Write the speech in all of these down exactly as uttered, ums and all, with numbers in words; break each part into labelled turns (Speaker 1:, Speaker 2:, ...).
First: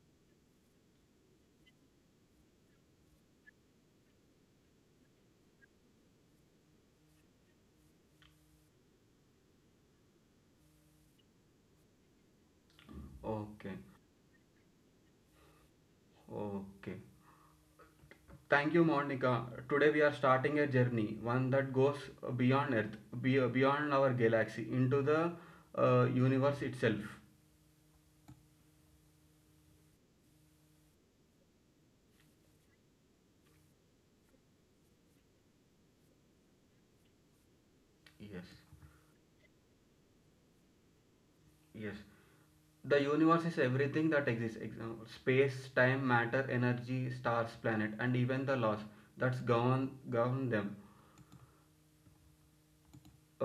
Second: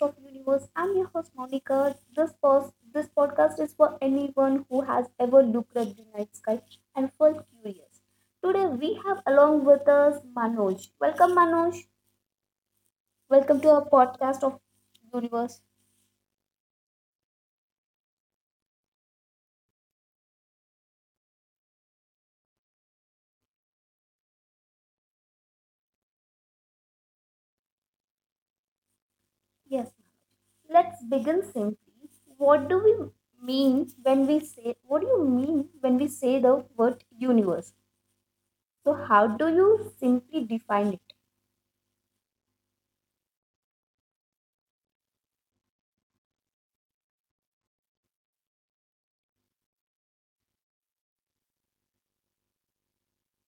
Speaker 1: of Universe. I'm your host Monica. This pos- this podcast is for anyone who has ever looked at the night sky and felt curious. Today we have along with us Manoj. Welcome Manoj. Welcome to
Speaker 2: Okay,
Speaker 1: our podcast of Universe.
Speaker 2: okay. Thank you, Monica. Today we are starting a journey, one that goes beyond Earth, be- beyond our galaxy, into the uh, universe itself.
Speaker 1: Yes. Let's begin simply. What do we mean when we say what do you mean when we say the word universe?
Speaker 2: Yes,
Speaker 1: So how do you simply define it?
Speaker 2: yes. The universe is everything that exists example, space, time, matter, energy, stars, planet, and even the laws that's govern, govern them.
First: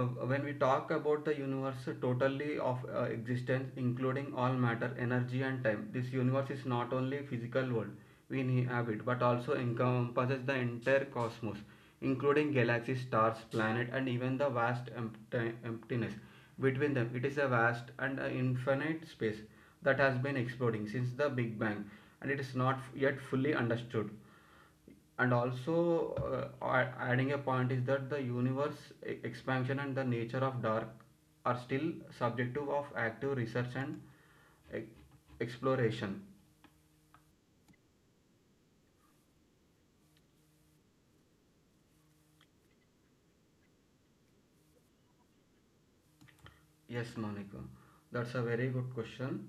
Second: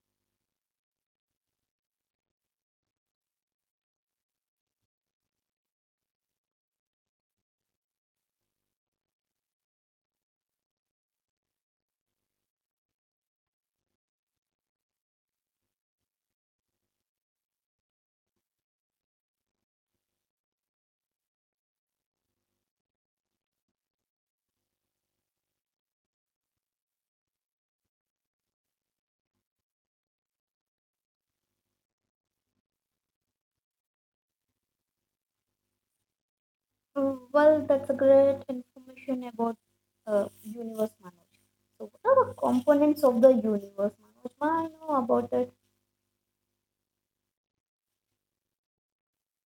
Speaker 2: uh, when we talk about the universe totally of uh, existence including all matter energy and time, this universe is not only physical world we inhabit but also encompasses the entire cosmos including galaxies stars planet and even the vast empti- emptiness between them. It is a vast and uh, infinite space that has been exploding since the big bang and it is not yet fully understood. And also uh, a- adding a point is that the universe e- expansion and the nature of dark are still subjective of active research and e- exploration.
Speaker 1: Uh, Well, that's a great information about uh, universe, Manoj. So, what are the components of the universe, Manoj? I know about it.
Speaker 2: Yes, Monica, that's a very good question.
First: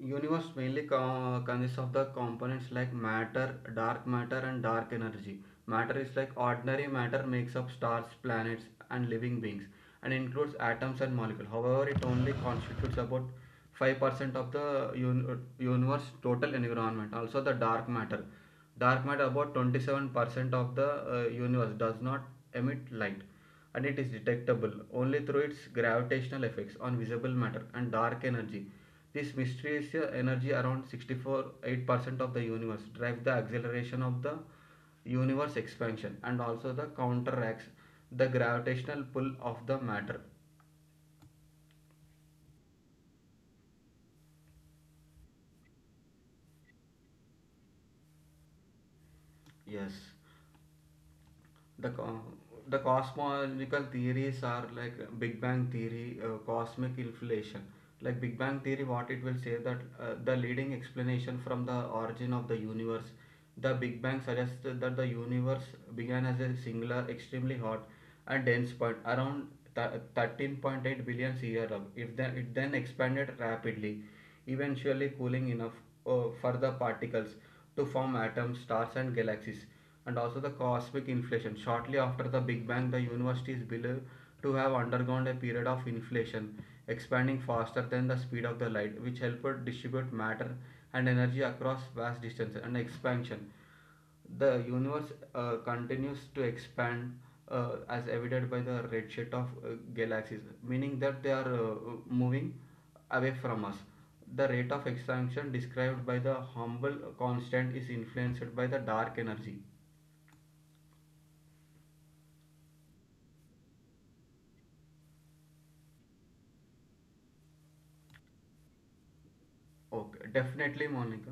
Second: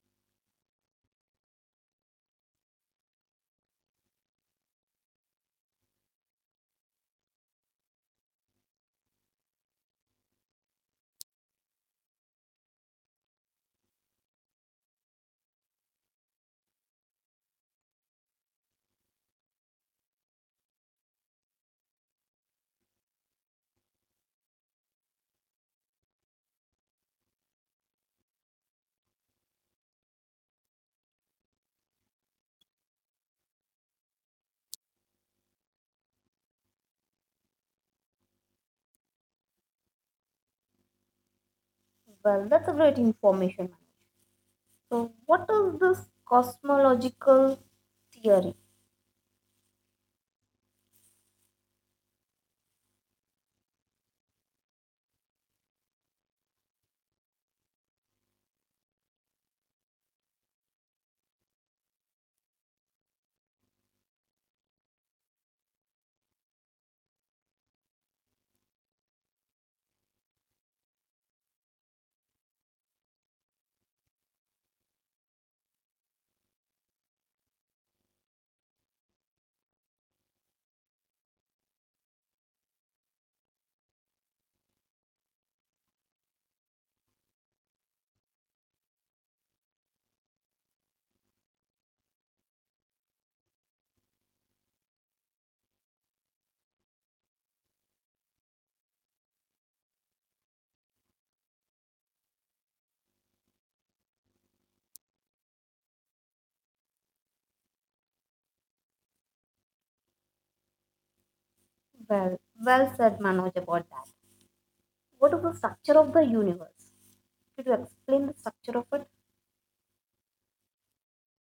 Speaker 2: Universe mainly co- consists of the components like matter, dark matter, and dark energy. Matter is like ordinary matter makes up stars, planets, and living beings, and includes atoms and molecules. However, it only constitutes about five percent of the un- universe total environment. Also, the dark matter. Dark matter about twenty-seven percent of the uh, universe does not emit light and it is detectable only through its gravitational effects on visible matter and dark energy. This mysterious energy around sixty-four point eight percent of the universe drives the acceleration of the universe expansion and also the counteracts the gravitational pull of the matter.
Speaker 1: Well, that's a great information, Manoj. So, what is this cosmological theory?
Speaker 2: Yes. the co- the cosmological theories are like big bang theory, uh, cosmic inflation. Like big bang theory, what it will say that uh, the leading explanation from the origin of the universe, the big bang suggests that the universe began as a singular extremely hot and dense point around th- thirteen point eight billion years ago. If then it then expanded rapidly, eventually cooling enough uh, for the particles to form atoms stars and galaxies. And also the cosmic inflation. Shortly after the Big Bang, the universe is believed to have undergone a period of inflation, expanding faster than the speed of the light, which helped distribute matter and energy across vast distances. And expansion, the universe uh, continues to expand uh, as evident by the redshift of uh, galaxies, meaning that they are uh, moving away from us. The rate of expansion described by the humble constant is influenced by the dark energy.
Speaker 1: Well, well said, Manoj, about that. What is the structure of the universe? Could you explain the structure of it?
Speaker 2: Okay, definitely, Monica.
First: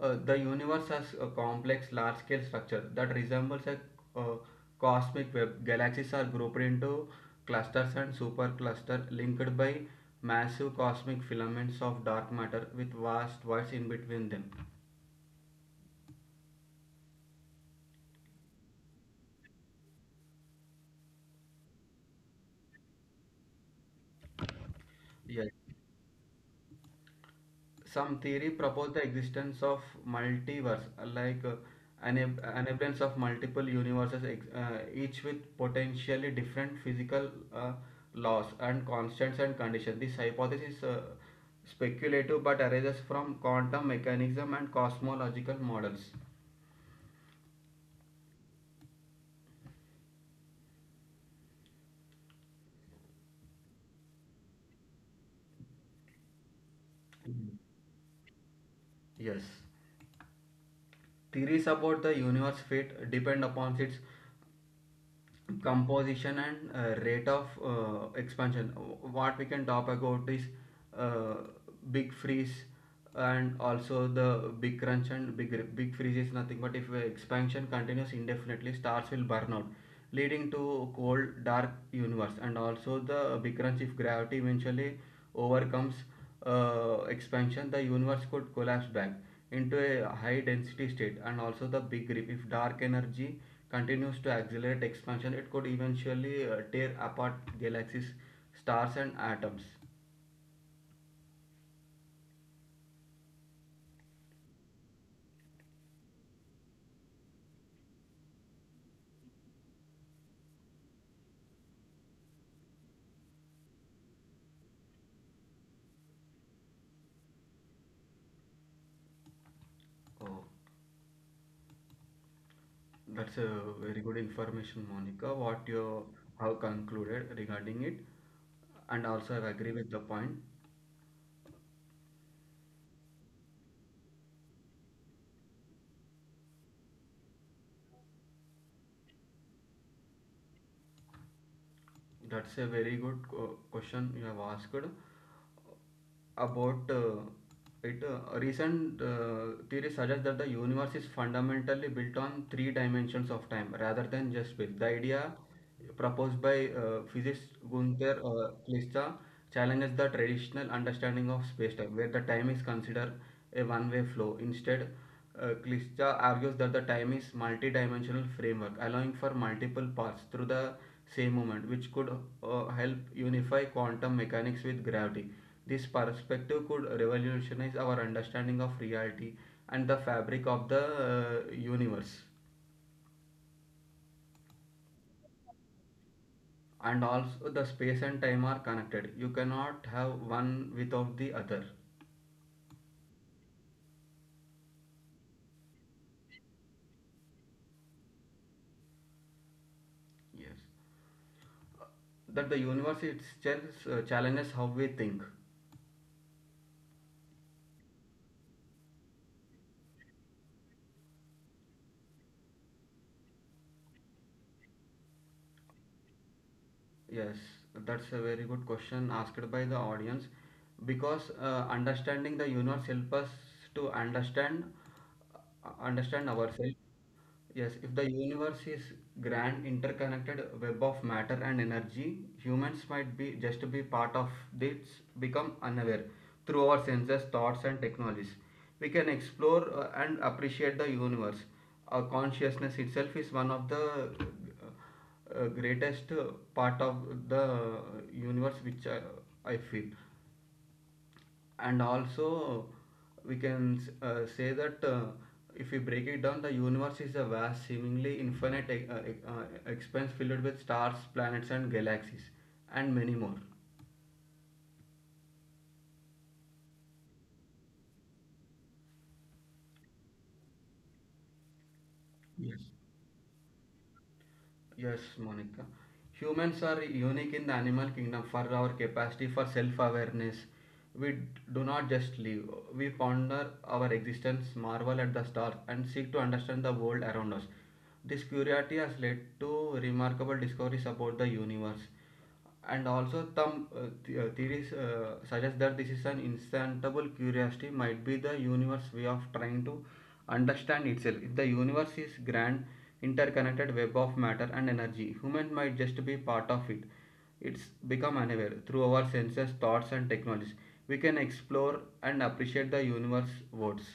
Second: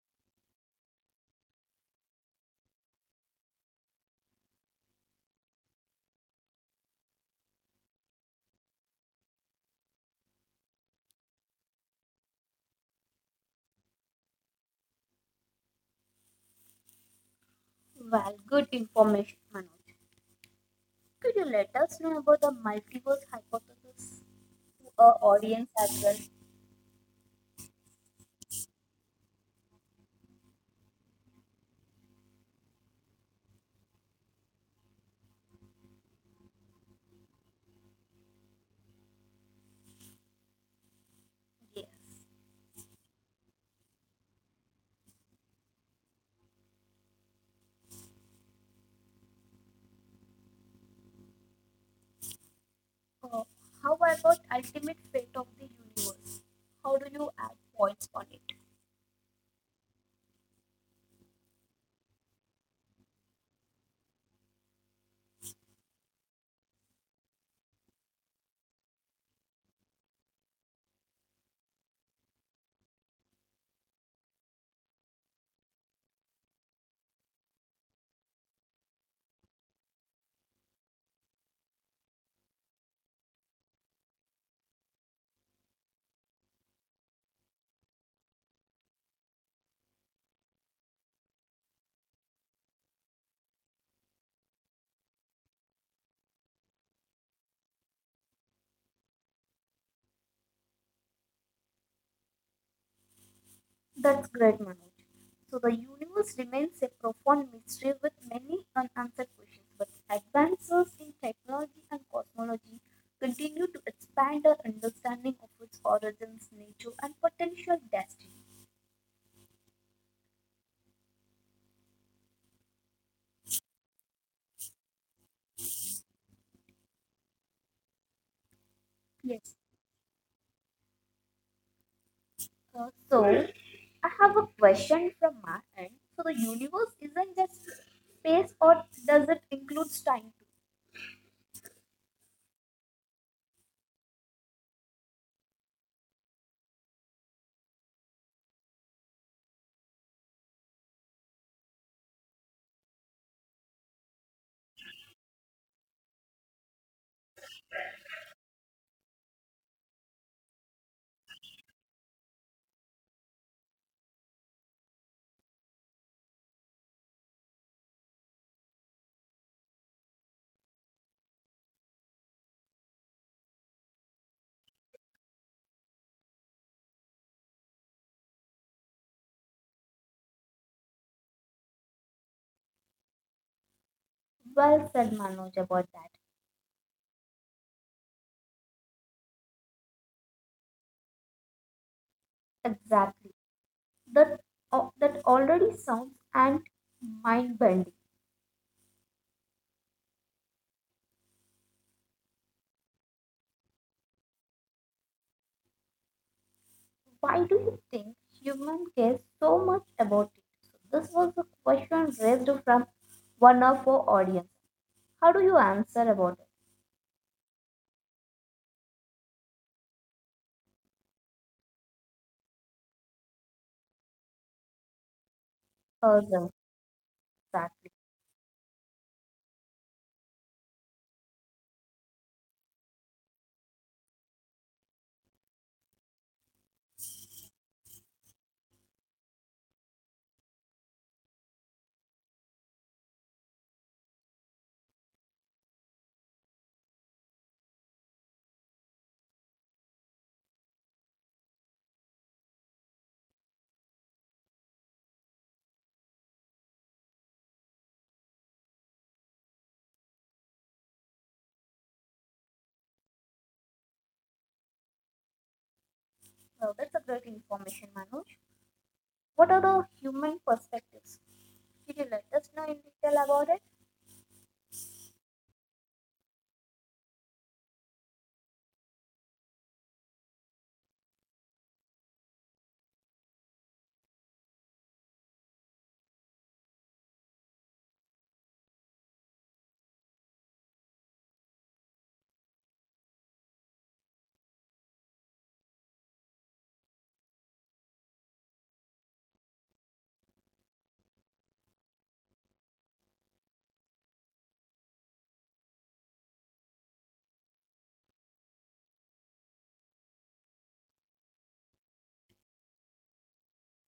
Speaker 2: Uh, the universe has a complex, large-scale structure that resembles a uh, cosmic web. Galaxies are grouped into clusters and superclusters linked by massive cosmic filaments of dark matter with vast voids in between them.
Speaker 1: Well, good information, Manoj. Could you let us know about the multiverse hypothesis to our
Speaker 2: Yes.
Speaker 1: audience as well?
Speaker 2: Some theory propose the existence of multiverse, uh, like uh, enab- enablement of multiple universes, ex- uh, each with potentially different physical uh, laws and constants and conditions. This hypothesis is uh,
Speaker 1: Yes.
Speaker 2: speculative but arises from quantum mechanism and cosmological models.
Speaker 1: Uh, how about ultimate fate of the universe? How do you add points on it?
Speaker 2: Yes, theories about the universe fate depend upon its composition and uh, rate of uh, expansion. What we can talk about is uh, big freeze and also the big crunch. And big big freeze is nothing but if uh, expansion continues indefinitely, stars will burn out, leading to cold dark universe. And also the big crunch, if gravity eventually overcomes uh, expansion, the universe could collapse back into a high density state. And also, the big rip, if dark energy continues to accelerate expansion, it could eventually uh, tear apart galaxies, stars, and atoms.
Speaker 1: That's great, Manoj. So the universe remains a profound mystery with many unanswered questions, but advances in technology and cosmology continue to expand our understanding of its origins, nature, and potential destiny.
Speaker 2: Oh, that's a very good information, Monica. What you have concluded regarding it, and also I
Speaker 1: Yes.
Speaker 2: agree with the point.
Speaker 1: Uh, so I have a question from my end. So the universe isn't just space, or does it include time?
Speaker 2: That's a very good qu- question you have asked uh, about uh, it. Uh, recent uh, theory suggests that the universe is fundamentally built on three dimensions of time rather than just space. The idea proposed by uh, physicist Gunther uh, Klista challenges the traditional understanding of space-time, where the time is considered a one-way flow. Instead, uh, Klitscha argues that the time is multi-dimensional framework, allowing for multiple paths through the same moment, which could uh, help unify quantum mechanics with gravity. This perspective could revolutionize our understanding of reality and the fabric of the uh, universe.
Speaker 1: Well said, Manoj, about that.
Speaker 2: And also, the space and time are connected. You cannot have one without the other.
Speaker 1: Exactly. That, uh, that already sounds and mind bending.
Speaker 2: Yes, that the universe itself uh, challenges how we think.
Speaker 1: Why do you think human cares so much about it? So this was a question raised from one of our audience. How do you answer about it?
Speaker 2: Yes, that's a very good question asked by the audience because uh, understanding the universe helps us to understand uh, understand
Speaker 1: Further,
Speaker 2: ourselves. Yes, if
Speaker 1: exactly.
Speaker 2: the universe is grand interconnected web of matter and energy, humans might be just be part of this become unaware through our senses, thoughts and technologies. We can explore uh, and appreciate the universe. Our consciousness itself is one of the uh, uh, greatest uh, part of the universe which uh, I feel. And also we can s- uh, say that uh, if we break it down the universe is a vast seemingly infinite e- uh, e- uh, expanse filled with stars planets and galaxies and many more.
Speaker 1: Well, that's a great information, Manoj. What are the human perspectives? Could you let us
Speaker 2: Yes.
Speaker 1: know in detail about it?
Speaker 2: Yes, Monica. Humans are unique in the animal kingdom for our capacity for self awareness. We d- do not just live, we ponder our existence, marvel at the stars, and seek to understand the world around us. This curiosity has led to remarkable discoveries about the universe. And also, some uh, the- uh, theories uh, suggest that this is an insatiable curiosity, might be the universe way of trying to understand itself. If the universe is grand, interconnected web of matter and energy, human might just be part of it. It's become unaware through our senses, thoughts, and technologies. We can explore and appreciate the universe words.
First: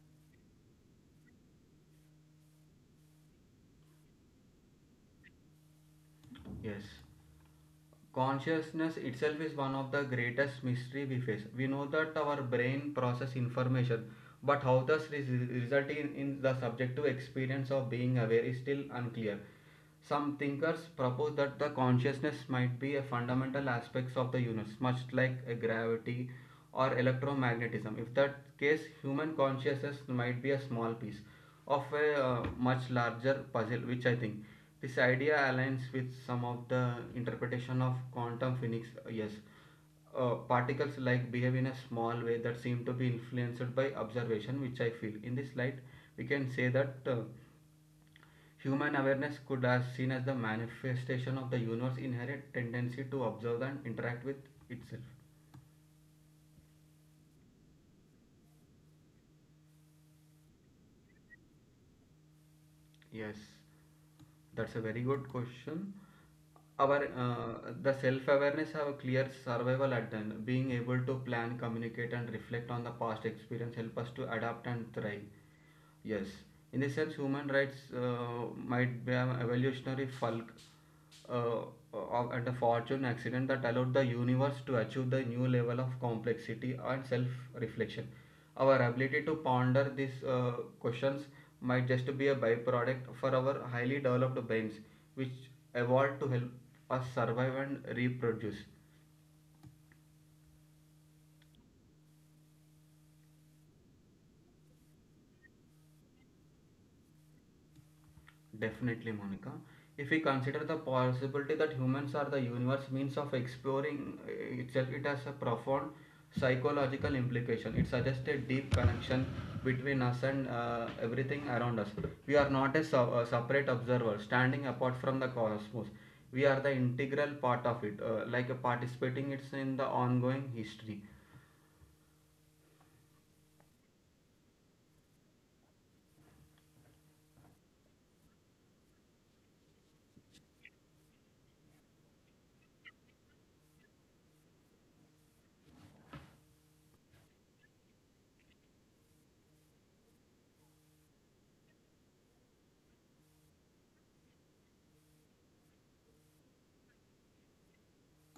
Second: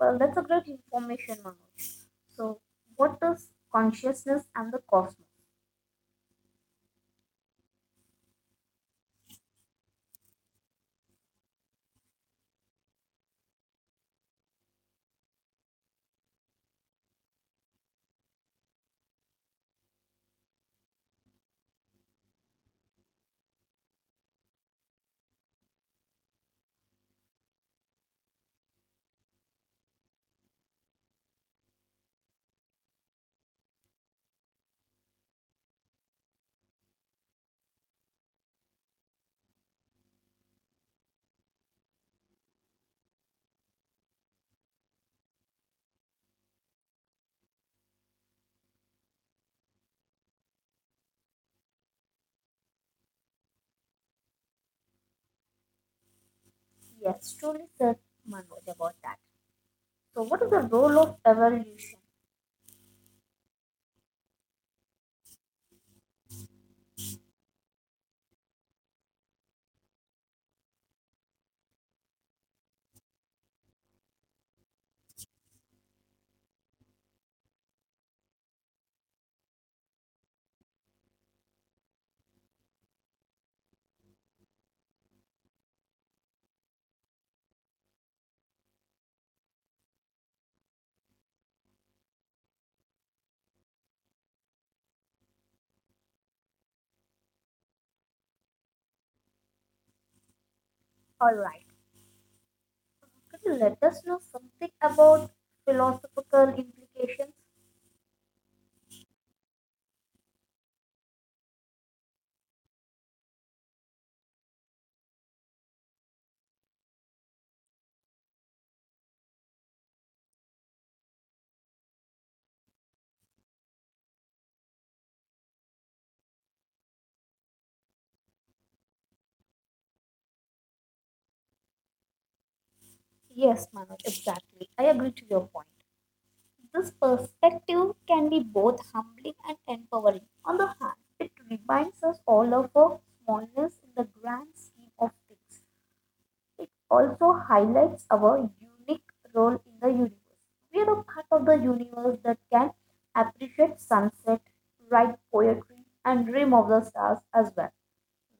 Speaker 1: Well, that's a great information, Manoj. So, what is consciousness and the cosmos?
Speaker 2: Yes. Consciousness itself is one of the greatest mystery we face. We know that our brain process information but how this res- result in, in the subjective experience of being aware is still unclear. Some thinkers propose that the consciousness might be a fundamental aspect of the universe much like a gravity or electromagnetism. If that case, human consciousness might be a small piece of a uh, much larger puzzle, which I think this idea aligns with some of the interpretation of quantum physics. Yes, uh, particles like behave in a small way that seem to be influenced by observation, which I feel. In this light, we can say that uh, human awareness could as seen as the manifestation of the universe's inherent tendency to observe and interact with itself.
Speaker 1: Yes, truly said Manoj about that. So, what is the role of evolution?
Speaker 2: Yes, that's a very good question. Our uh, the self-awareness have a clear survival at then. Being able to plan, communicate, and reflect on the past experience help us to adapt and thrive. Yes, in this sense, human rights uh, might be an evolutionary bulk uh, of, and a fortune accident that allowed the universe to achieve the new level of complexity and self reflection. Our ability to ponder these uh, questions might just be a byproduct for our highly developed brains, which evolved to help us survive and reproduce.
Speaker 1: All right. Could you let us know something about philosophical implications?
Speaker 2: Definitely, Monica. If we consider the possibility that humans are the universe means of exploring uh, itself, it has a profound psychological implication. It suggests a deep connection between us and uh, everything around us. We are not a, sub- a separate observer standing apart from the cosmos. We are the integral part of it, uh, like a participating it's in the ongoing history.
Speaker 1: Yes, Manoj, exactly. I agree to your point. This perspective can be both humbling and empowering. On the hand, it reminds us all of our smallness in the grand scheme of things. It also highlights our unique role in the universe. We are a part of the universe that can appreciate sunset, write poetry, and dream of the stars as well.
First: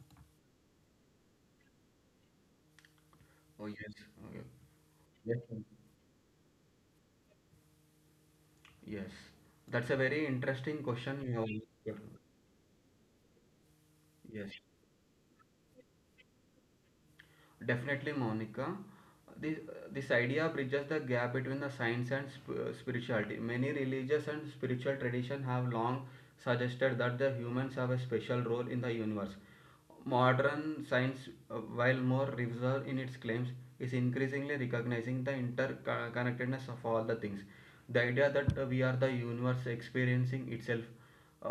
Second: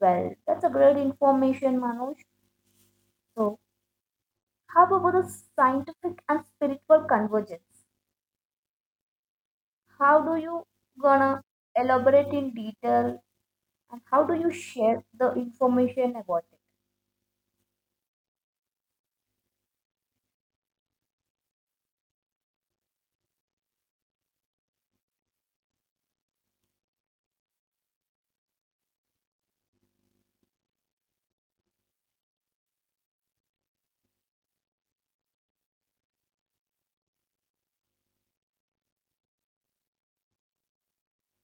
Speaker 1: Well, that's a great information, Manoj. So,
Speaker 2: Oh yes, okay.
Speaker 1: how about the
Speaker 2: yes,
Speaker 1: scientific and spiritual convergence?
Speaker 2: yes. That's a very
Speaker 1: How do you
Speaker 2: interesting question
Speaker 1: gonna
Speaker 2: you have.
Speaker 1: elaborate in detail and how do
Speaker 2: Yes.
Speaker 1: you share the information about it?
Speaker 2: Definitely, Monica. This, this idea bridges the gap between the science and sp- spirituality. Many religious and spiritual traditions have long suggested that the humans have a special role in the universe. Modern science, uh, while more reserved in its claims, is increasingly recognizing the interconnectedness of all the things. The idea that uh, we are the universe experiencing itself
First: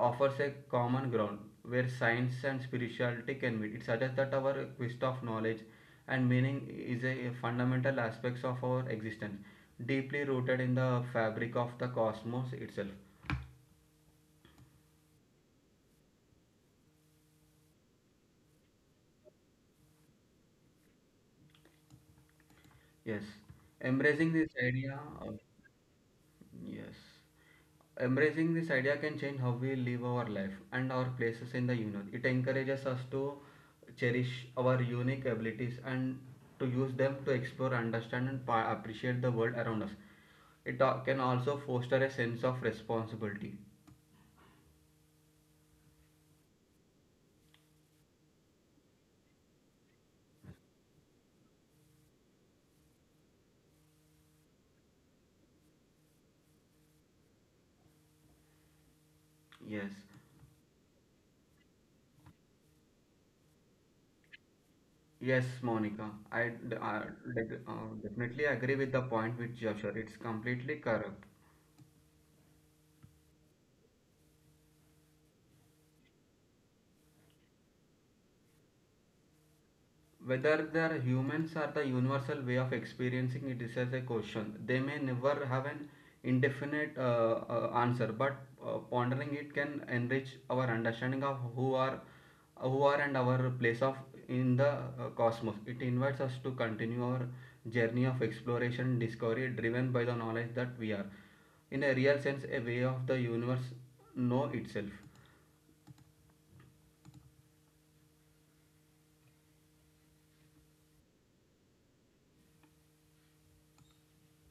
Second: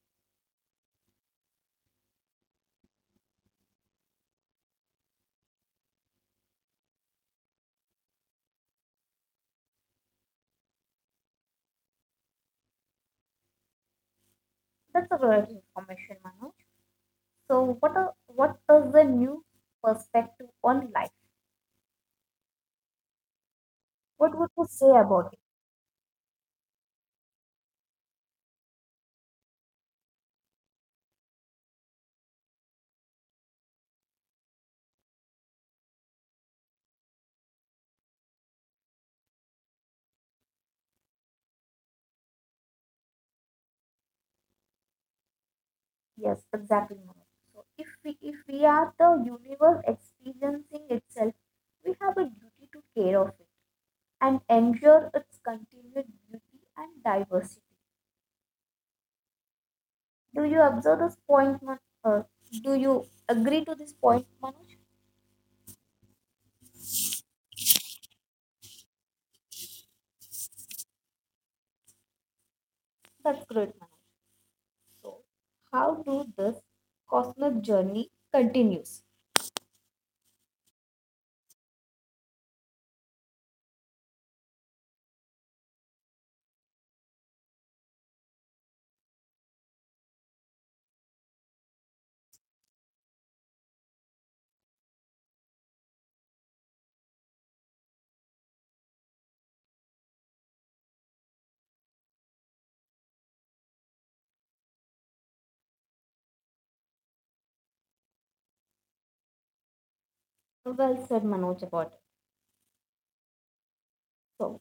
Speaker 2: offers a common ground where science and spirituality can meet. It suggests that our quest of knowledge and meaning is a fundamental aspects of our existence, deeply rooted in the fabric of the cosmos itself.
Speaker 1: That's a great information, Manoj. So, what a, what is the new perspective on life?
Speaker 2: Yes, embracing
Speaker 1: What
Speaker 2: this
Speaker 1: would you say
Speaker 2: idea. uh,
Speaker 1: about it?
Speaker 2: Yes. Embracing this idea can change how we live our life and our places in the universe. It encourages us to cherish our unique abilities and to use them to explore, understand, and pa- appreciate the world around us. It a- can also foster a sense of responsibility.
Speaker 1: Yes, exactly. Manoj. So, if we if we are the universe experiencing itself, we have a duty to care of it and ensure its continued beauty and diversity.
Speaker 2: Yes.
Speaker 1: Do you observe this point, Man- uh, Do you agree to this point, Manoj?
Speaker 2: Yes, Monica. I, d- I d- uh, definitely agree with the point which you have shared. It's completely correct.
Speaker 1: That's great, Manoj. So, how do this cosmic journey continues?
Speaker 2: Whether the humans are the universal way of experiencing it is as a question. They may never have an indefinite uh, uh, answer, but uh, pondering it can enrich our understanding of who are, who are and our place of in the uh, cosmos. It invites us to continue our journey of exploration, discovery, driven by the knowledge that we are, in a real sense, a way of the universe know itself.
Speaker 1: Well said, Manoj, about it. So,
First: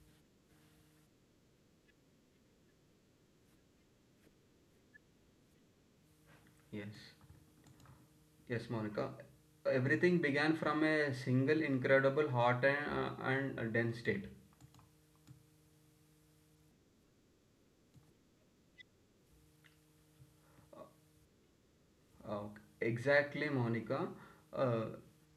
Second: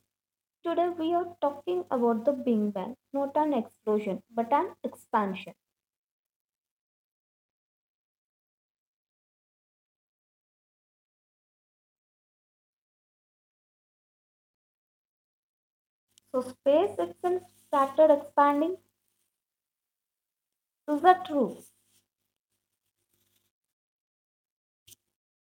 Speaker 1: today we are talking about the Big Bang, not an explosion, but an expansion.
Speaker 2: Yes. Yes, Monica. Everything began from a single incredible hot and, uh, and dense state.
Speaker 1: So space itself started expanding. Is that true?
Speaker 2: Uh, exactly, Monica. Uh,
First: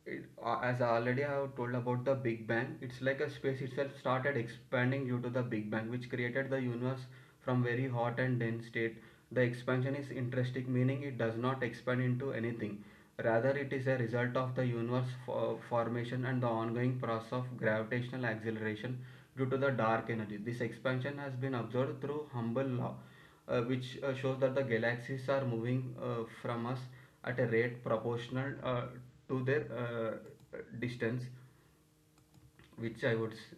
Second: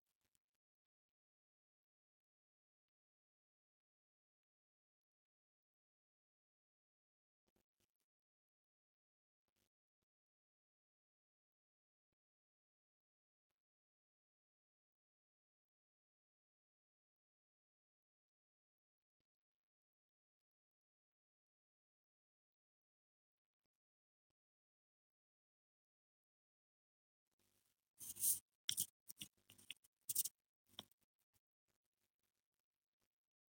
Speaker 2: it, uh, as I already have told about the Big Bang, it's like a space itself started expanding due to the Big Bang, which created the universe from very hot and dense state. The expansion is interesting, meaning it does not expand into anything. Rather, it is a result of the universe fo- formation and the ongoing process of gravitational acceleration due to the dark energy. This expansion has been observed through Hubble law, uh, which uh, shows that the galaxies are moving uh, from us at a rate proportional uh, to their uh, distance, which I would. S-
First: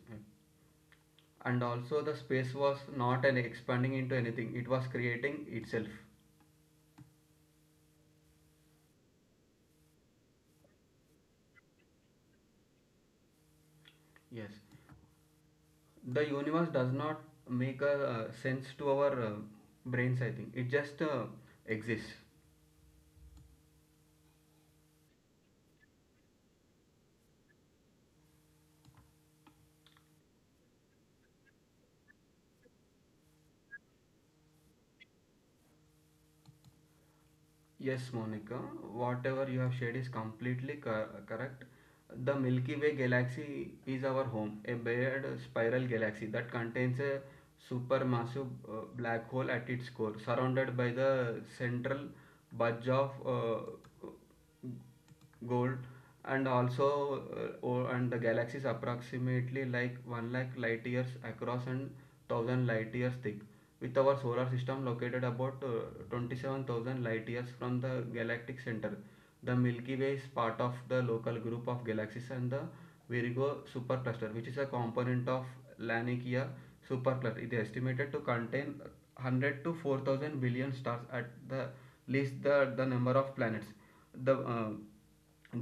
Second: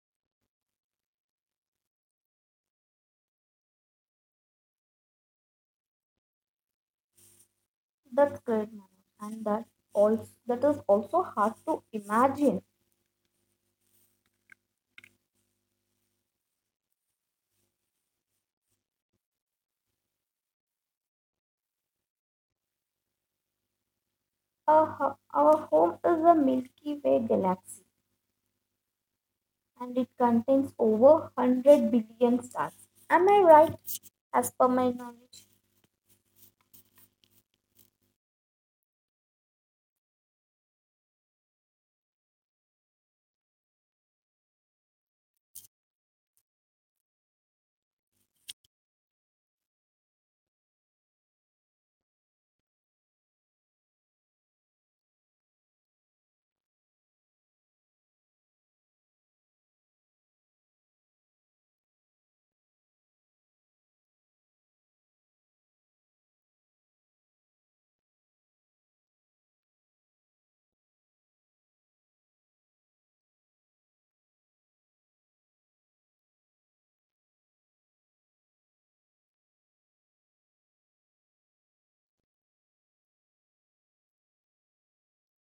Speaker 2: and also, the space was not an expanding into anything; it was creating itself.
Speaker 1: That's great, Manoj, and that also that is also hard to imagine.
Speaker 2: Yes, the universe does not make a uh, sense to our uh, brains. I think it just uh, exists.
Speaker 1: Our, ho- our home is a Milky Way galaxy, and it contains over one hundred billion stars. Am I right? As per my knowledge,
Speaker 2: Yes, Monica, whatever you have shared is completely cor- correct. The Milky Way galaxy is our home, a weird spiral galaxy that contains a supermassive uh, black hole at its core, surrounded by the central bulge of uh, gold and also uh, or, and the galaxy is approximately like one lakh light years across and one thousand light years thick with our solar system located about uh, twenty seven thousand light years from the galactic center. The Milky Way is part of the local group of galaxies and the Virgo supercluster, which is a component of Laniakea supercluster. It is estimated to contain one hundred to four thousand billion stars at the least, the, the number of planets, the uh,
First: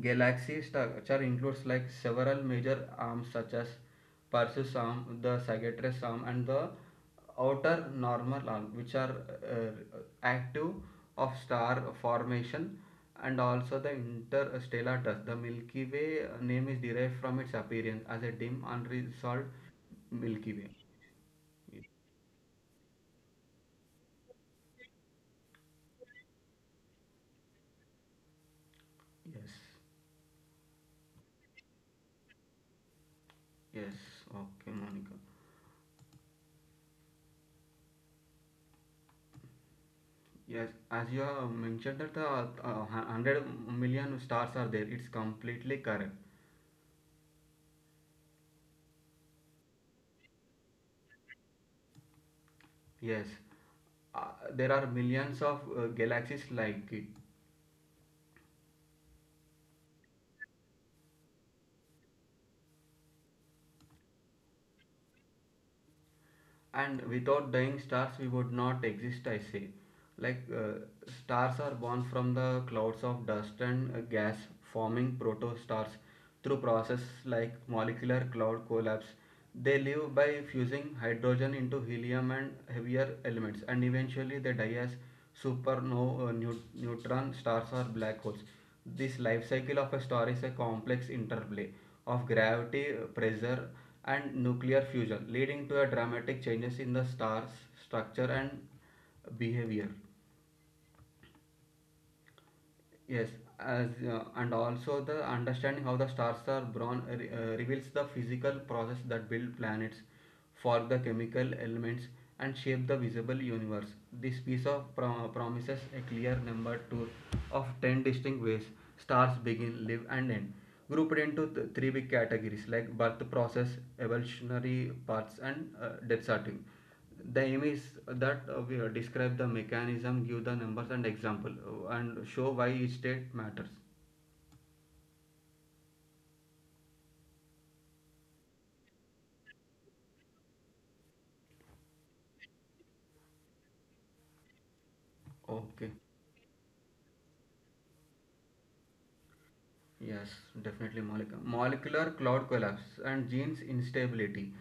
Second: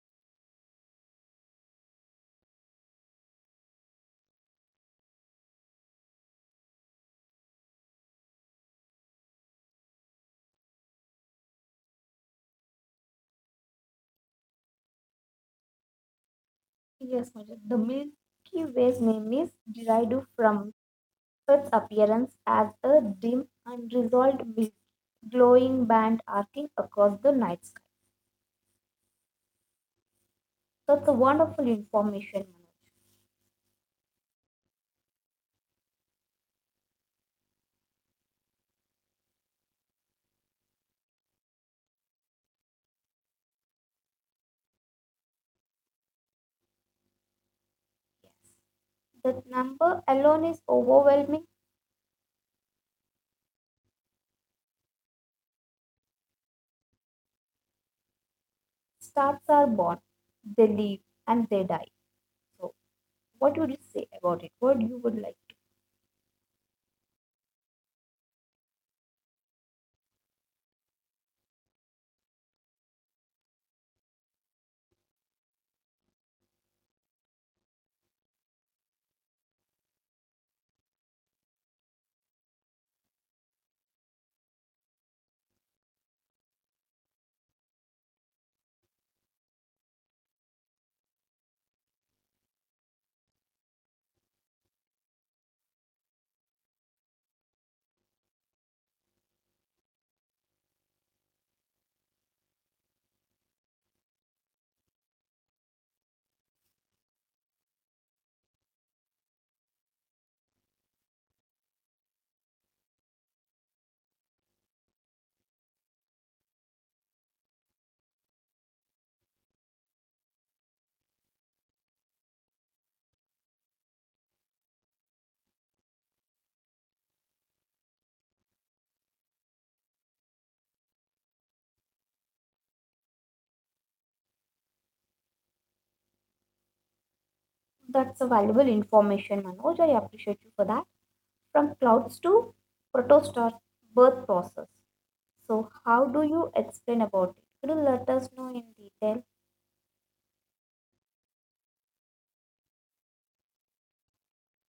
Speaker 2: galaxy structure includes like several major arms such as Perseus arm, the Sagittarius arm, and the outer normal arm, which are uh, active of star formation, and also the interstellar dust. The Milky Way uh, name is derived
Speaker 1: yes,
Speaker 2: from
Speaker 1: Manoj.
Speaker 2: its
Speaker 1: The
Speaker 2: appearance as a
Speaker 1: Milky
Speaker 2: dim,
Speaker 1: Way's name
Speaker 2: unresolved
Speaker 1: is derived
Speaker 2: Milky
Speaker 1: from
Speaker 2: Way.
Speaker 1: its appearance as a dim, unresolved mist, glowing band arcing across the night sky.
Speaker 2: Yes,
Speaker 1: That's a wonderful information, Manoj.
Speaker 2: yes, okay, Monica. Yes, as you have mentioned that the uh, hun- one hundred million stars are there, it's completely correct.
Speaker 1: Yes. That number alone is overwhelming.
Speaker 2: Yes, uh, there are millions of uh, galaxies like it.
Speaker 1: Stars are born, they live, and they die. So, what would you say about it? What you would like?
Speaker 2: And without dying stars we would not exist, I say. Like uh, stars are born from the clouds of dust and uh, gas, forming protostars through process like molecular cloud collapse. They live by fusing hydrogen into helium and heavier elements, and eventually they die as supernova, uh, neu- neutron stars or black holes. This life cycle of a star is a complex interplay of gravity, pressure, and nuclear fusion, leading to a dramatic changes in the star's structure and behavior. Yes, as uh, and also the understanding how the stars are born re- uh, reveals the physical process that build planets, form the chemical elements, and shape the visible universe. This piece of pro- promises a clear number two of ten distinct ways stars begin, live, and end, grouped into th- three big categories like birth process, evolutionary paths, and uh, death sorting. The aim is that uh, we uh, describe the mechanism, give the numbers and example, uh, and show why each state matters.
Speaker 1: That's a valuable information, Manoj. I appreciate you for that. From clouds to protostar birth process. So,
Speaker 2: Okay.
Speaker 1: how do you explain about it? Could you let us know in detail?
Speaker 2: Yes, definitely molecular, molecular cloud collapse and genes instability.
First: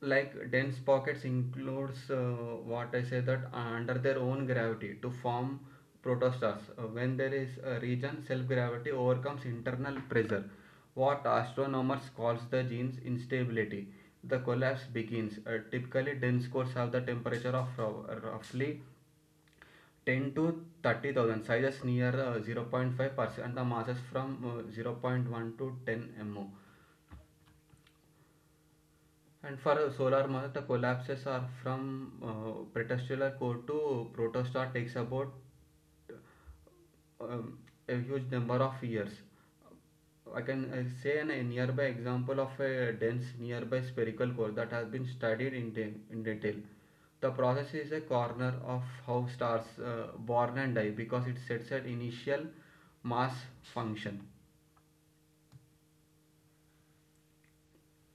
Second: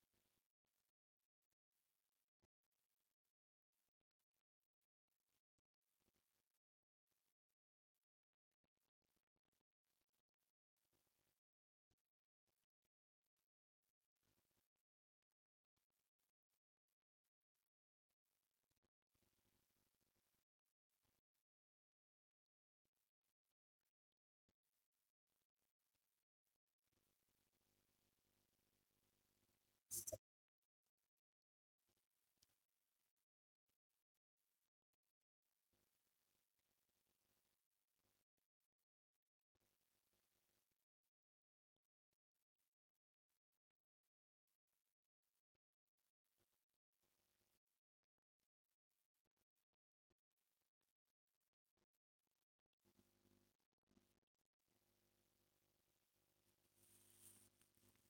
Speaker 2: Like dense pockets includes, uh, what I say, that under their own gravity to form protostars. Uh, when there is a region, self-gravity overcomes internal pressure. What astronomers calls the genes instability. The collapse begins. Uh, typically, dense cores have the temperature of rou- roughly ten to thirty thousand sizes near uh, zero point five percent the masses from uh, zero point zero point one to ten mo, and for uh, solar mass the collapses are from uh, pretestial core to protostar, takes about um, a huge number of years. I can uh, say an, a nearby example of a dense nearby spherical core that has been studied in, de- in detail. The process is a corner of how stars uh, born and die, because it sets an initial mass function.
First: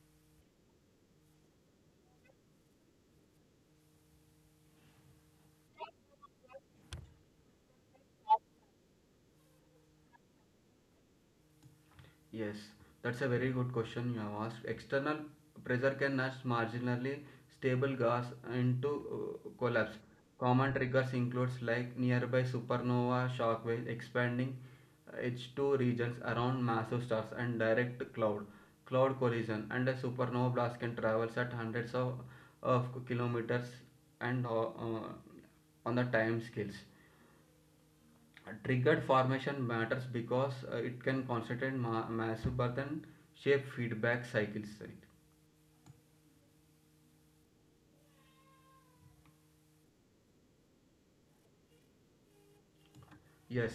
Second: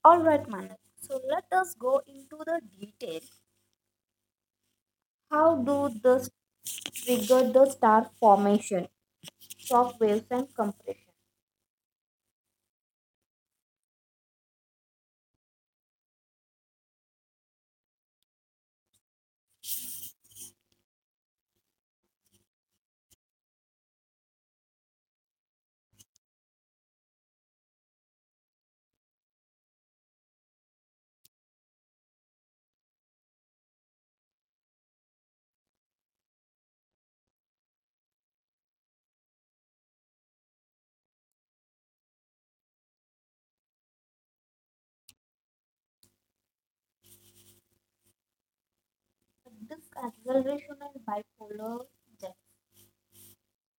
Speaker 1: All right, Manak. So let us go into the detail. How do this trigger the star formation, shock waves, and compression?
Speaker 2: Yes, that's a very good question you have asked. External pressure can nudge marginally stable gas into uh, collapse. Common triggers includes like nearby supernova shockwave, expanding H two regions around massive stars, and direct cloud cloud collision. And a supernova blast can travel at hundreds of, of kilometers and uh, uh, on the time scales. Triggered formation matters because uh, it can concentrate ma- massive burden, shape feedback cycles. Right?
Speaker 1: This acceleration and bipolar jet.
Speaker 2: Yes,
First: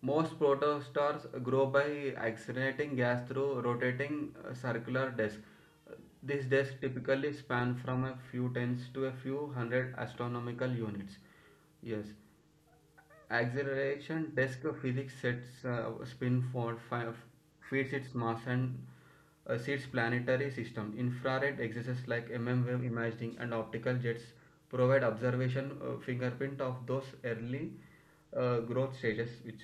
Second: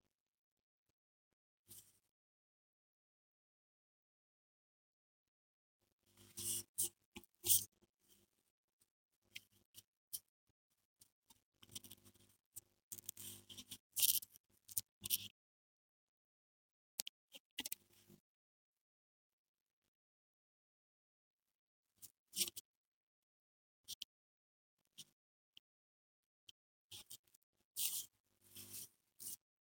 Speaker 2: most protostars grow by accelerating gas through rotating uh, circular disk. This disk typically span from a few tens to a few hundred astronomical units. Yes, acceleration disk physics sets uh, spin for five, feeds its mass and uh, seeds planetary system. Infrared exercises like mm wave imaging and optical jets provide observation uh, fingerprint of those early uh, growth stages, which.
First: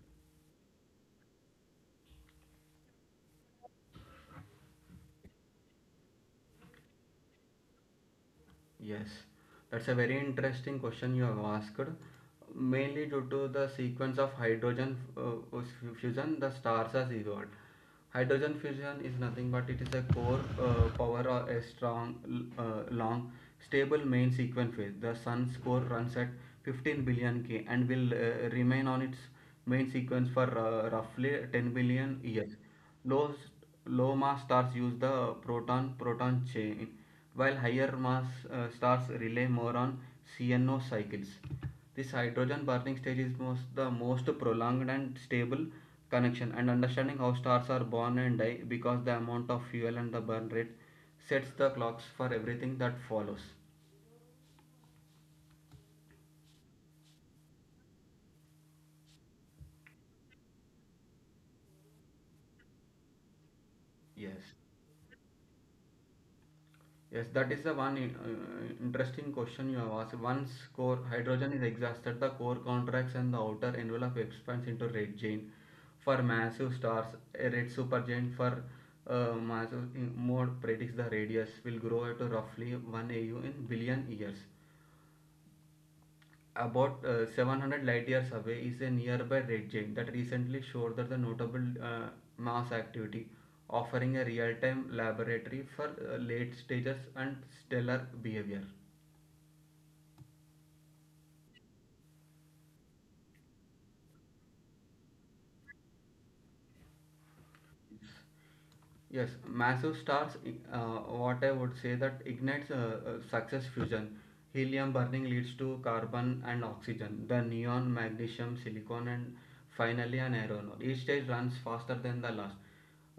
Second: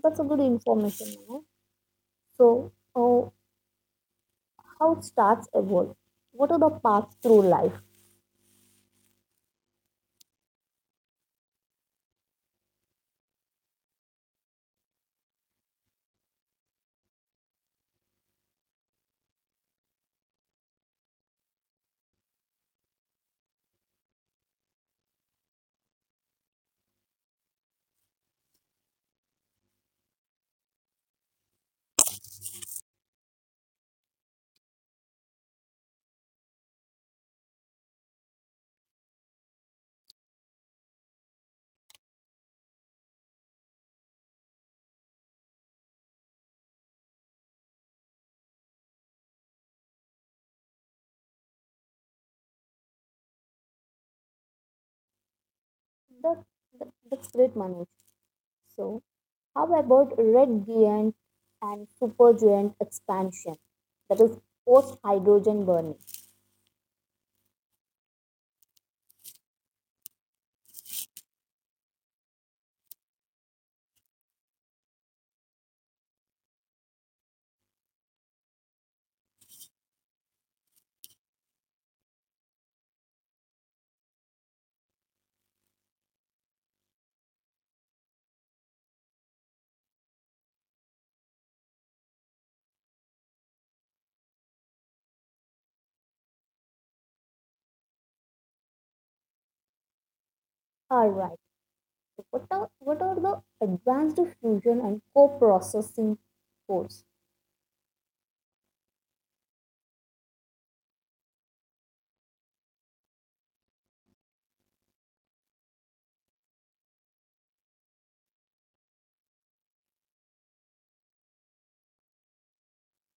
Speaker 1: That's a good information, manu. So, oh, how stars evolve? What are the paths through life?
Speaker 2: Yes, that's a very interesting question you have asked. Mainly due to the sequence of hydrogen uh, uh, fusion, the stars are zeroed. Hydrogen fusion is nothing but it is a core uh, power, or a strong, uh, long, stable main sequence phase. The sun's core runs at fifteen billion K and will uh, remain on its main sequence for uh, roughly ten billion years. Low, low mass stars use the proton-proton chain, while higher mass uh, stars rely more on C N O cycles. This hydrogen burning stage is most, the most prolonged and stable connection and understanding how stars are born and die, because the amount of fuel and the burn rate sets the clocks for everything that follows.
Speaker 1: That, that, that's great, Manoj. So, how about red giant and supergiant expansion? That is
Speaker 2: Yes.
Speaker 1: post hydrogen burning.
Speaker 2: Yes, that is the one in- uh, interesting question you have asked. Once core hydrogen is exhausted, the core contracts and the outer envelope expands into red giant. For massive stars, a red supergiant for uh, massive in- mode predicts the radius will grow at roughly one A U in billion years. About uh, seven hundred light years away is a nearby red giant that recently showed that the notable uh, mass activity, offering a real time laboratory for uh, late stages and stellar behavior.
Speaker 1: All right. What are, what are the advanced fusion and co-processing cores?
Speaker 2: Yes, massive stars, uh, what I would say that ignites uh, uh, success fusion. Helium burning leads to carbon and oxygen, the neon, magnesium, silicon, and finally an aeronol. Each stage runs faster than the last.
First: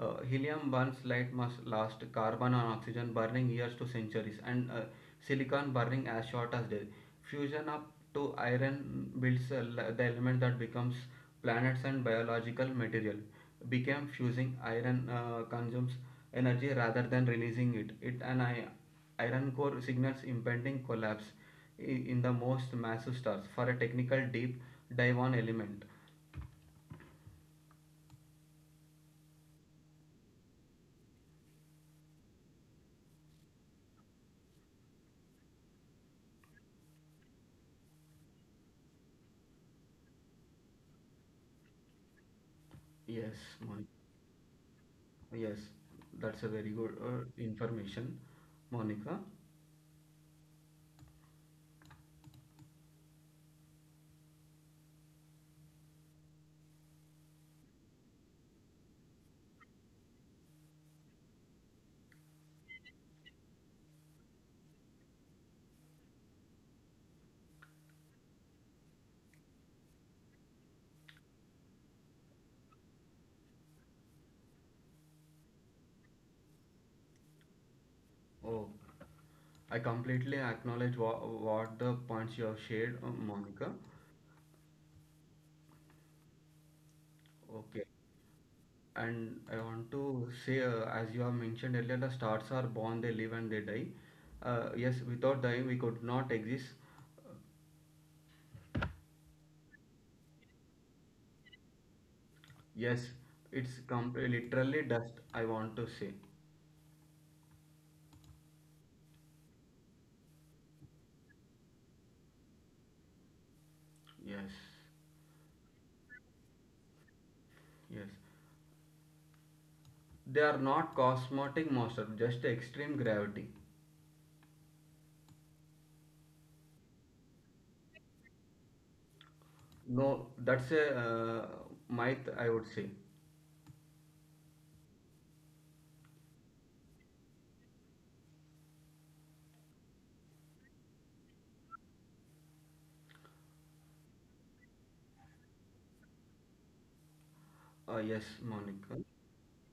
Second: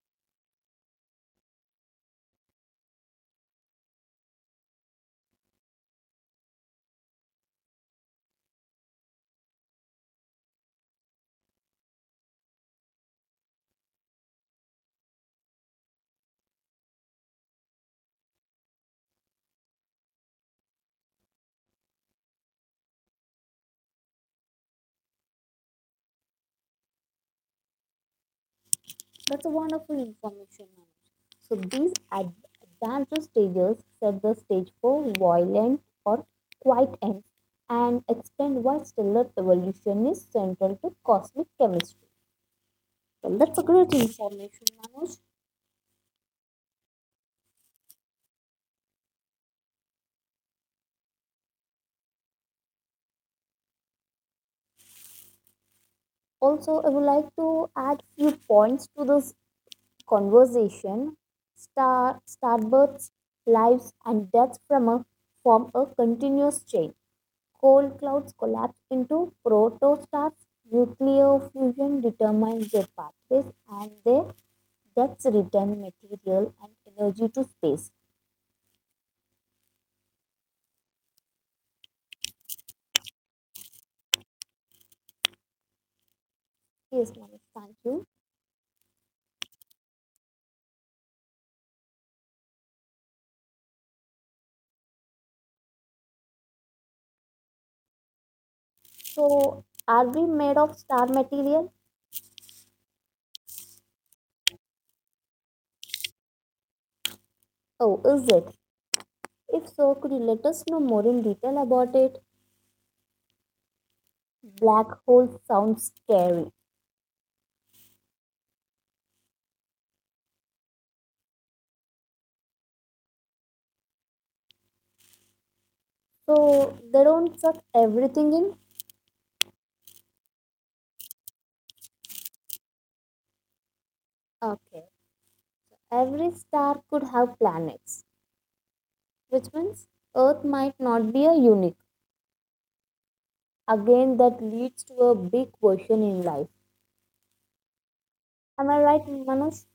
Speaker 2: Uh, helium burns light must last, carbon and oxygen burning years to centuries, and uh, silicon burning as short as day. Fusion up to iron builds uh, the element that becomes planets and biological material. Became fusing iron uh, consumes energy rather than releasing it, it an i- iron core signals impending collapse i- in the most massive stars for a technical deep dive on element.
Speaker 1: That's a wonderful information, Manoj. So these ad- advanced stages set the stage for violent or quiet ends and explain why stellar evolution is central to cosmic chemistry. Well, that's a great
Speaker 2: Yes,
Speaker 1: information,
Speaker 2: Monica.
Speaker 1: Manoj.
Speaker 2: Yes, that's a very good uh, information, Monica.
Speaker 1: Also, I would like to add few points to this conversation, star, starbursts, lives, and deaths from a, form a continuous chain. Coal clouds collapse into protostars. Nuclear fusion determines their pathways and their deaths return material and energy to space.
Speaker 2: Oh, I completely acknowledge wha- what the points you have shared, uh, Monica.
Speaker 1: Yes, Manish, thank
Speaker 2: Okay.
Speaker 1: you.
Speaker 2: And I want to say, uh, as you have mentioned earlier, the stars are born, they live, and they die. Uh, yes, without dying, we could not exist.
Speaker 1: So, are we made of star material?
Speaker 2: Yes, it's com- literally dust, I want to say.
Speaker 1: Oh, is it? If so, could you let us know more in detail about it?
Speaker 2: Yes,
Speaker 1: Black holes sound scary.
Speaker 2: yes. They are not cosmetic monsters, just extreme gravity.
Speaker 1: So they don't suck everything in?
Speaker 2: No, that's a, uh, myth, I would say.
Speaker 1: Okay. Every star could have planets, which means Earth might not be a unique. Again, that leads to a big question in life.
Speaker 2: Uh, yes,
Speaker 1: Am I
Speaker 2: Monica.
Speaker 1: right, Manoj?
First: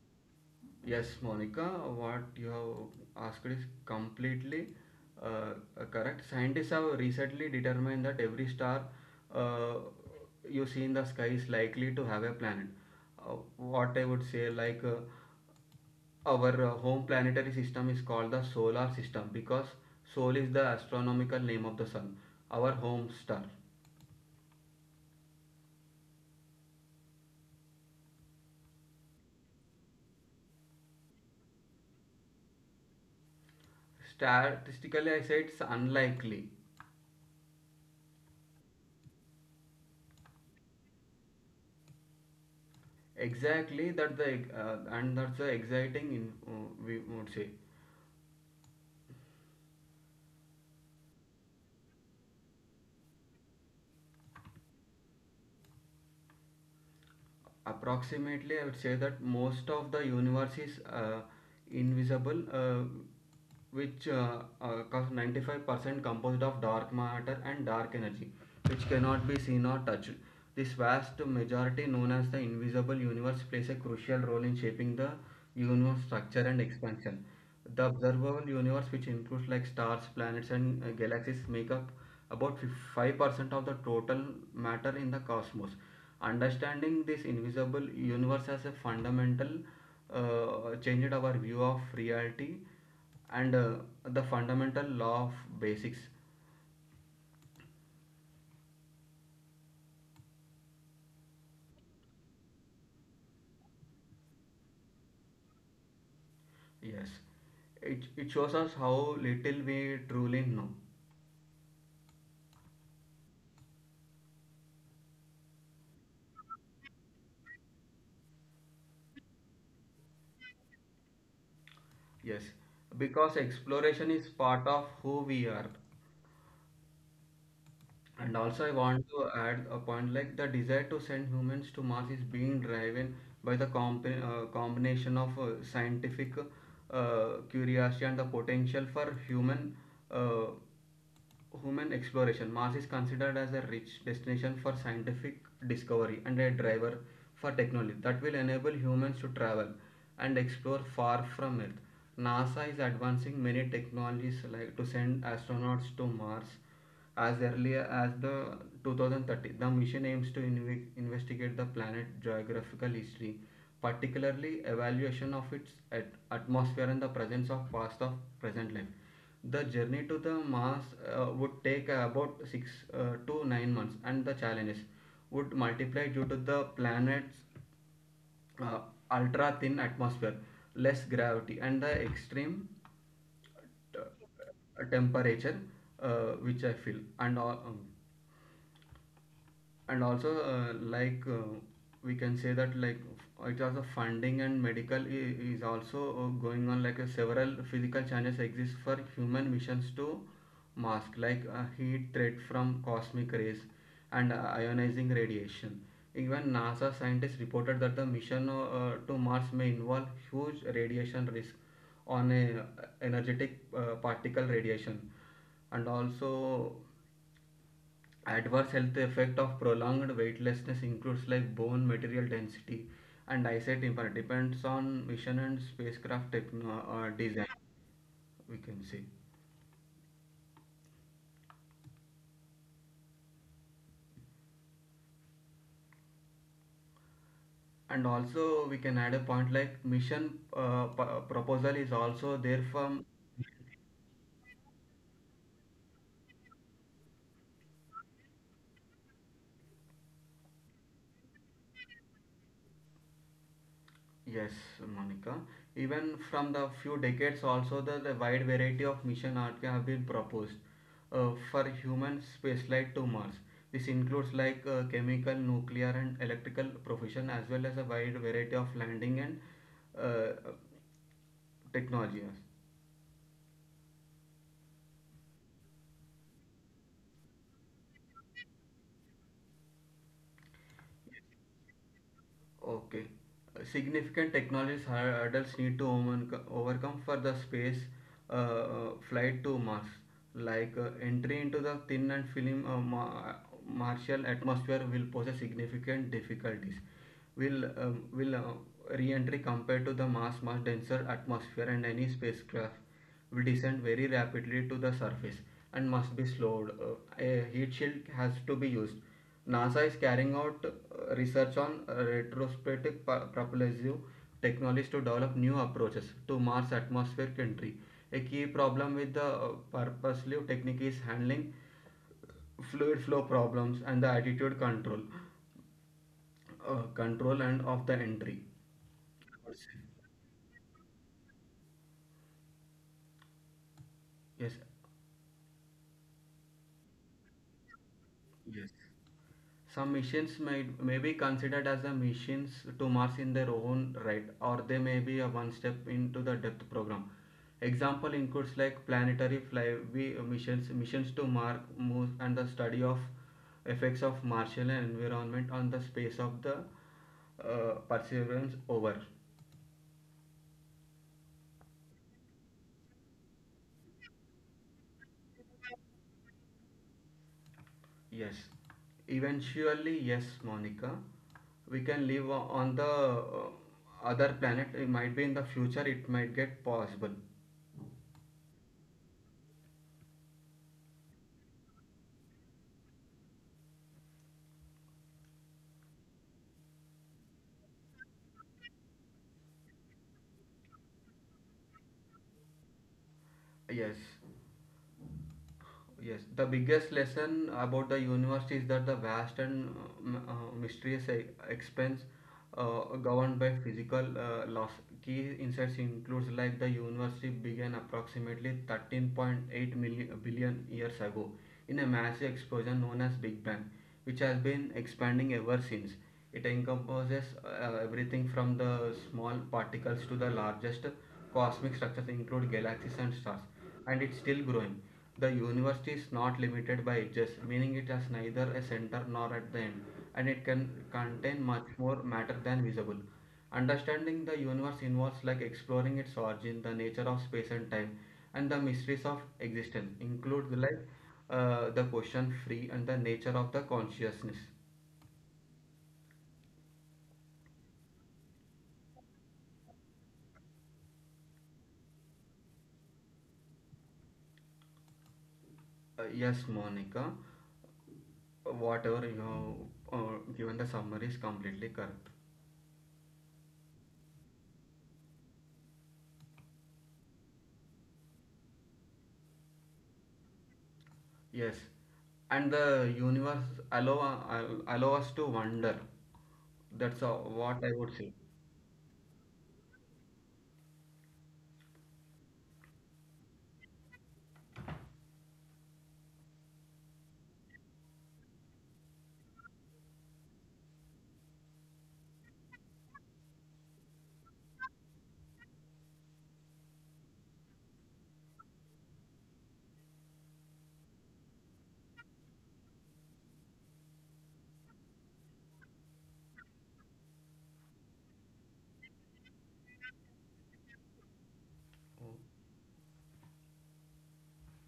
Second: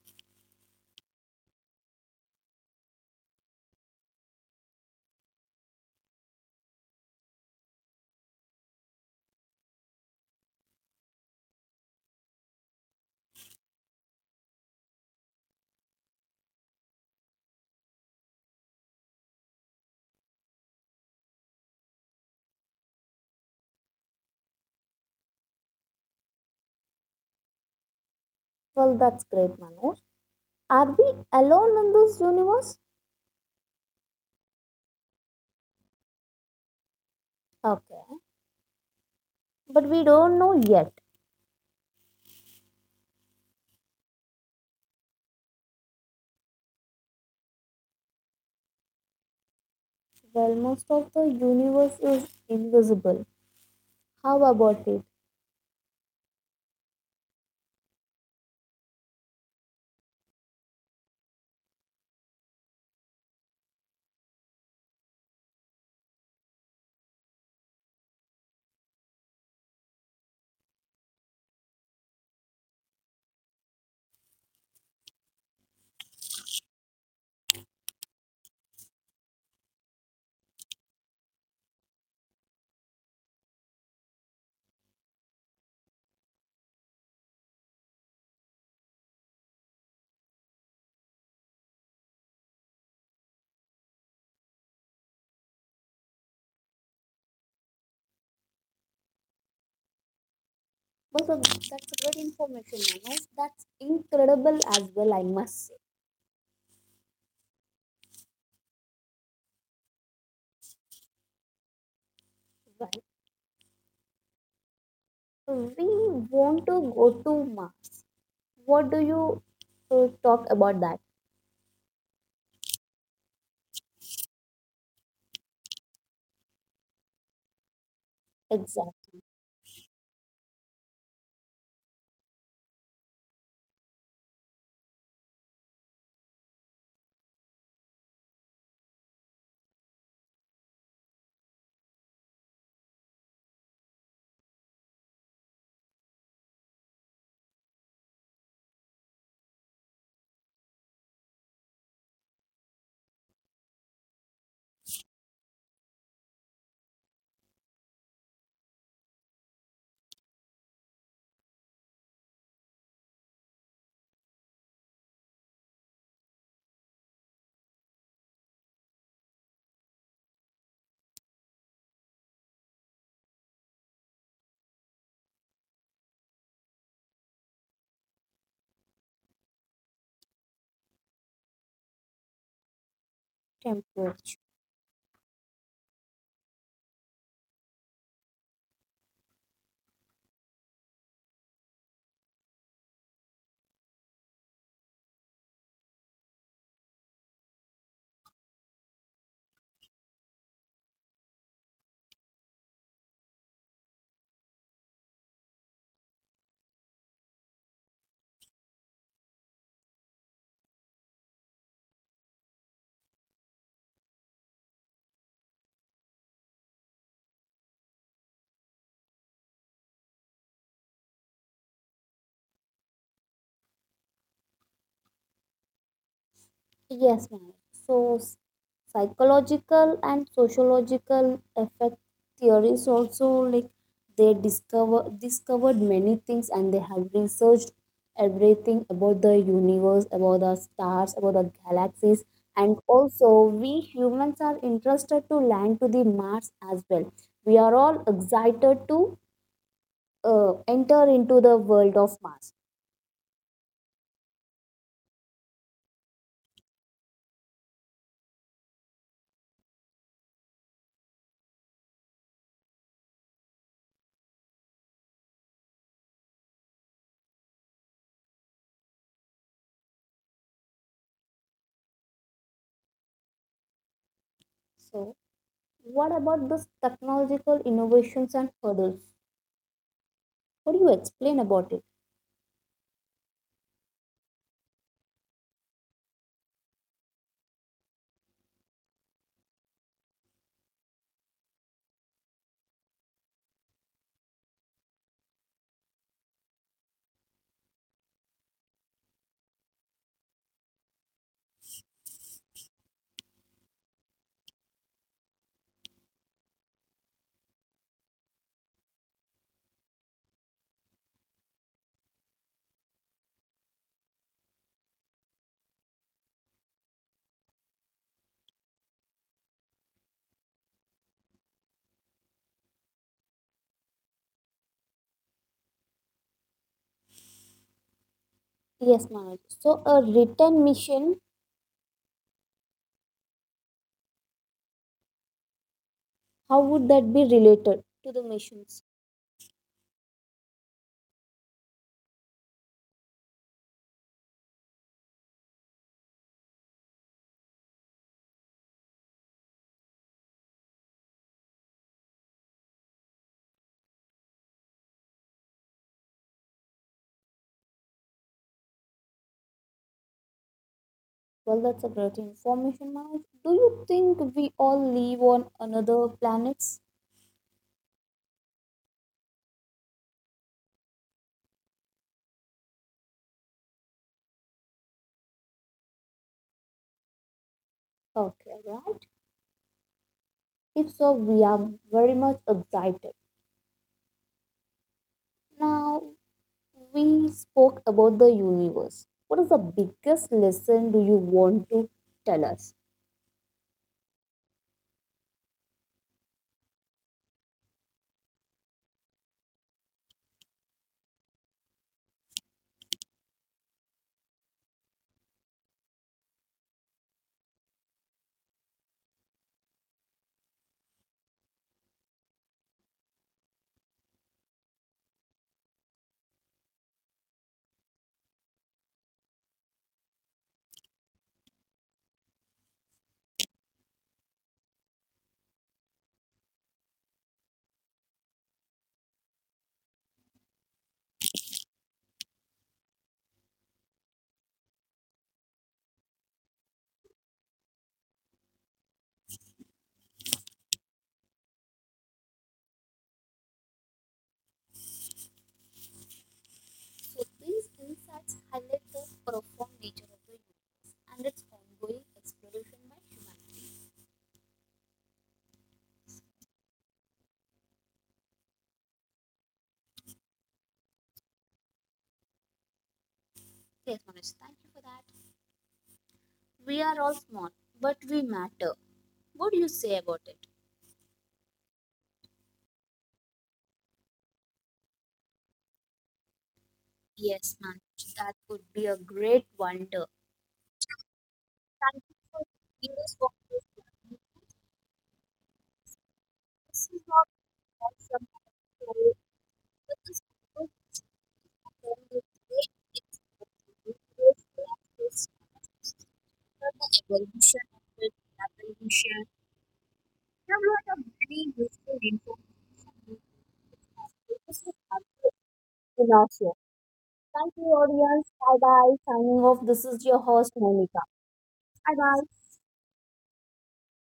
Speaker 2: Yes, Monica, what you have asked is completely uh, correct. Scientists have recently determined that every star uh, you see in the sky is likely to have a planet. Uh, what I would say, like uh, our uh, home planetary system is called the solar system, because sol is the astronomical name of the sun, our home star.
Speaker 1: Well, that's great, Manoj. Are we alone in this universe?
Speaker 2: Statistically, I say it's unlikely.
Speaker 1: Okay. But we don't know yet.
Speaker 2: Exactly that the, uh, and that's the exciting in, uh, we would say.
Speaker 1: Well, most of the universe is invisible. How about it?
Speaker 2: Approximately, I would say that most of the universe is uh, invisible, uh, which uh, uh, ninety five percent composed of dark matter and dark energy, which cannot be seen or touched. This vast majority, known as the invisible universe, plays a crucial role in shaping the universe structure and expansion. The observable universe, which includes like stars, planets, and uh, galaxies, make up about five percent of the total matter in the cosmos. Understanding this invisible universe as a fundamental uh, changed our view of reality and uh, the fundamental law of basics.
Speaker 1: Also, that's great information, Manoj. That's incredible as well, I must say.
Speaker 2: Yes, it, it shows us how little we truly know.
Speaker 1: Well, we want to go to Mars. What do you uh, talk about that?
Speaker 2: Yes, because exploration is part of who we are. And also, I want
Speaker 1: Exact
Speaker 2: to add a point like the desire to send humans to Mars is being driven by the comp- uh, combination of uh, scientific uh, curiosity and the potential for human, uh, human exploration. Mars is considered as a rich destination for scientific discovery and a driver for technology that will enable humans to travel and explore far from Earth. NASA is advancing many technologies like to send astronauts to Mars as early as the twenty thirty, the mission aims to inve- investigate the planet's geographical history, particularly evaluation of its at- atmosphere and the presence of past of present life. The journey to the Mars uh, would take about six uh, to nine months, and the challenges would multiply due to the planet's uh, ultra thin atmosphere, less gravity, and the extreme
Speaker 1: temperature.
Speaker 2: t- temperature, uh, which I feel, and all. Um, and also uh, like uh, we can say that like f- it also funding and medical i- is also uh, going on. Like uh, several physical challenges exist for human missions to Mars, like a heat threat from cosmic rays and uh, ionizing radiation. Even NASA scientists reported that the mission uh, to Mars may involve huge radiation risk on a energetic uh, particle radiation, and also adverse health effect of prolonged weightlessness includes like bone material density and eyesight impairment depends on mission and spacecraft techno- uh,
Speaker 1: Yes,
Speaker 2: design,
Speaker 1: ma'am. So, s-
Speaker 2: we can say.
Speaker 1: psychological and sociological effect theories also like they discover discovered many things and they have researched
Speaker 2: And also we
Speaker 1: everything
Speaker 2: can add a
Speaker 1: about the
Speaker 2: point like
Speaker 1: universe,
Speaker 2: mission
Speaker 1: about the
Speaker 2: uh, p-
Speaker 1: stars, about the
Speaker 2: proposal is
Speaker 1: galaxies,
Speaker 2: also there
Speaker 1: and
Speaker 2: from.
Speaker 1: also we humans are interested to land to the Mars as well. We are all excited to uh, enter into the world of Mars.
Speaker 2: Yes, Monica. Even from the few decades also, the, the wide variety of mission art have been proposed uh, for human spaceflight to Mars. This includes like uh, chemical, nuclear, and electrical profession, as well as a wide variety of landing and uh, technologies.
Speaker 1: So, what about this technological innovations and hurdles? What do you explain about it?
Speaker 2: Okay. Significant technologies hurdles need to overcome overcome for the space uh, uh, flight to Mars, like uh, entry into the thin and film uh, ma- Martian atmosphere will pose a significant difficulties. Will um, will uh, re-entry compared to the Mars much denser atmosphere, and any spacecraft will descend very rapidly to the surface and must be slowed. Uh, a heat shield has to be used. NASA is carrying out uh, research on retrospective pu- propulsive technologies to develop new approaches to Mars atmospheric entry. A key problem with the uh, purposive technique is handling fluid flow problems and the attitude control, uh, control and of the entry.
Speaker 1: Yes, Manoj. So, a return mission,
Speaker 2: Yes,
Speaker 1: how would that be related to the
Speaker 2: yes.
Speaker 1: missions?
Speaker 2: Some missions may, may be considered as the missions to Mars in their own right, or they may be a one step into the depth program. Example includes like planetary flyby missions, missions to Mars, moons, and the study of effects of Martian environment on the space of the, uh, Perseverance. Over.
Speaker 1: Well, that's a great information, Manoj. Do you think we all live on another planets?
Speaker 2: Yes. Eventually, yes, Monica. We can live on the uh, other planet. It might be in the future. It might get possible.
Speaker 1: Okay, right. If so, we are very much excited. Now, we spoke about the universe. What is the biggest lesson do you want to tell us?
Speaker 2: Yes. Yes, the biggest lesson about the universe is that the vast and uh, uh, mysterious e- expanse uh, governed by physical uh, laws. Key insights includes like the universe began approximately thirteen point eight million, uh, billion years ago in a massive explosion known as Big Bang, which has been expanding ever since. It encompasses uh, everything from the small particles to the largest cosmic structures, include galaxies and stars, and it's still growing. The university is not limited by ages, meaning it has neither a center nor at the end, and it can contain much more matter than visible. Understanding the universe involves like exploring its origin, the nature of space and time, and the mysteries of existence, include like uh, the question free and the nature of the consciousness.
Speaker 1: So these insights highlight the profound nature of the universe and its ongoing exploration by humanity.
Speaker 2: Uh, yes, Monica, whatever you know, uh, given the summary is completely correct.
Speaker 1: Yes, Manoj, thank you for that. We are all small, but we matter. What do you say about it?
Speaker 2: Yes, and the universe allow uh, allow us to wonder. That's uh, what
Speaker 1: Yes,
Speaker 2: I would say.
Speaker 1: Manoj, that would be a great wonder. Thank you for giving us what this is. This is not awesome. So, but this is book, I found it great experience. It is the evolution of it, evolution. We have a lot of very useful information. This is Aditya Vinasya. Thank you, audience. Bye bye. Signing off. This is your host, Monica. Bye bye.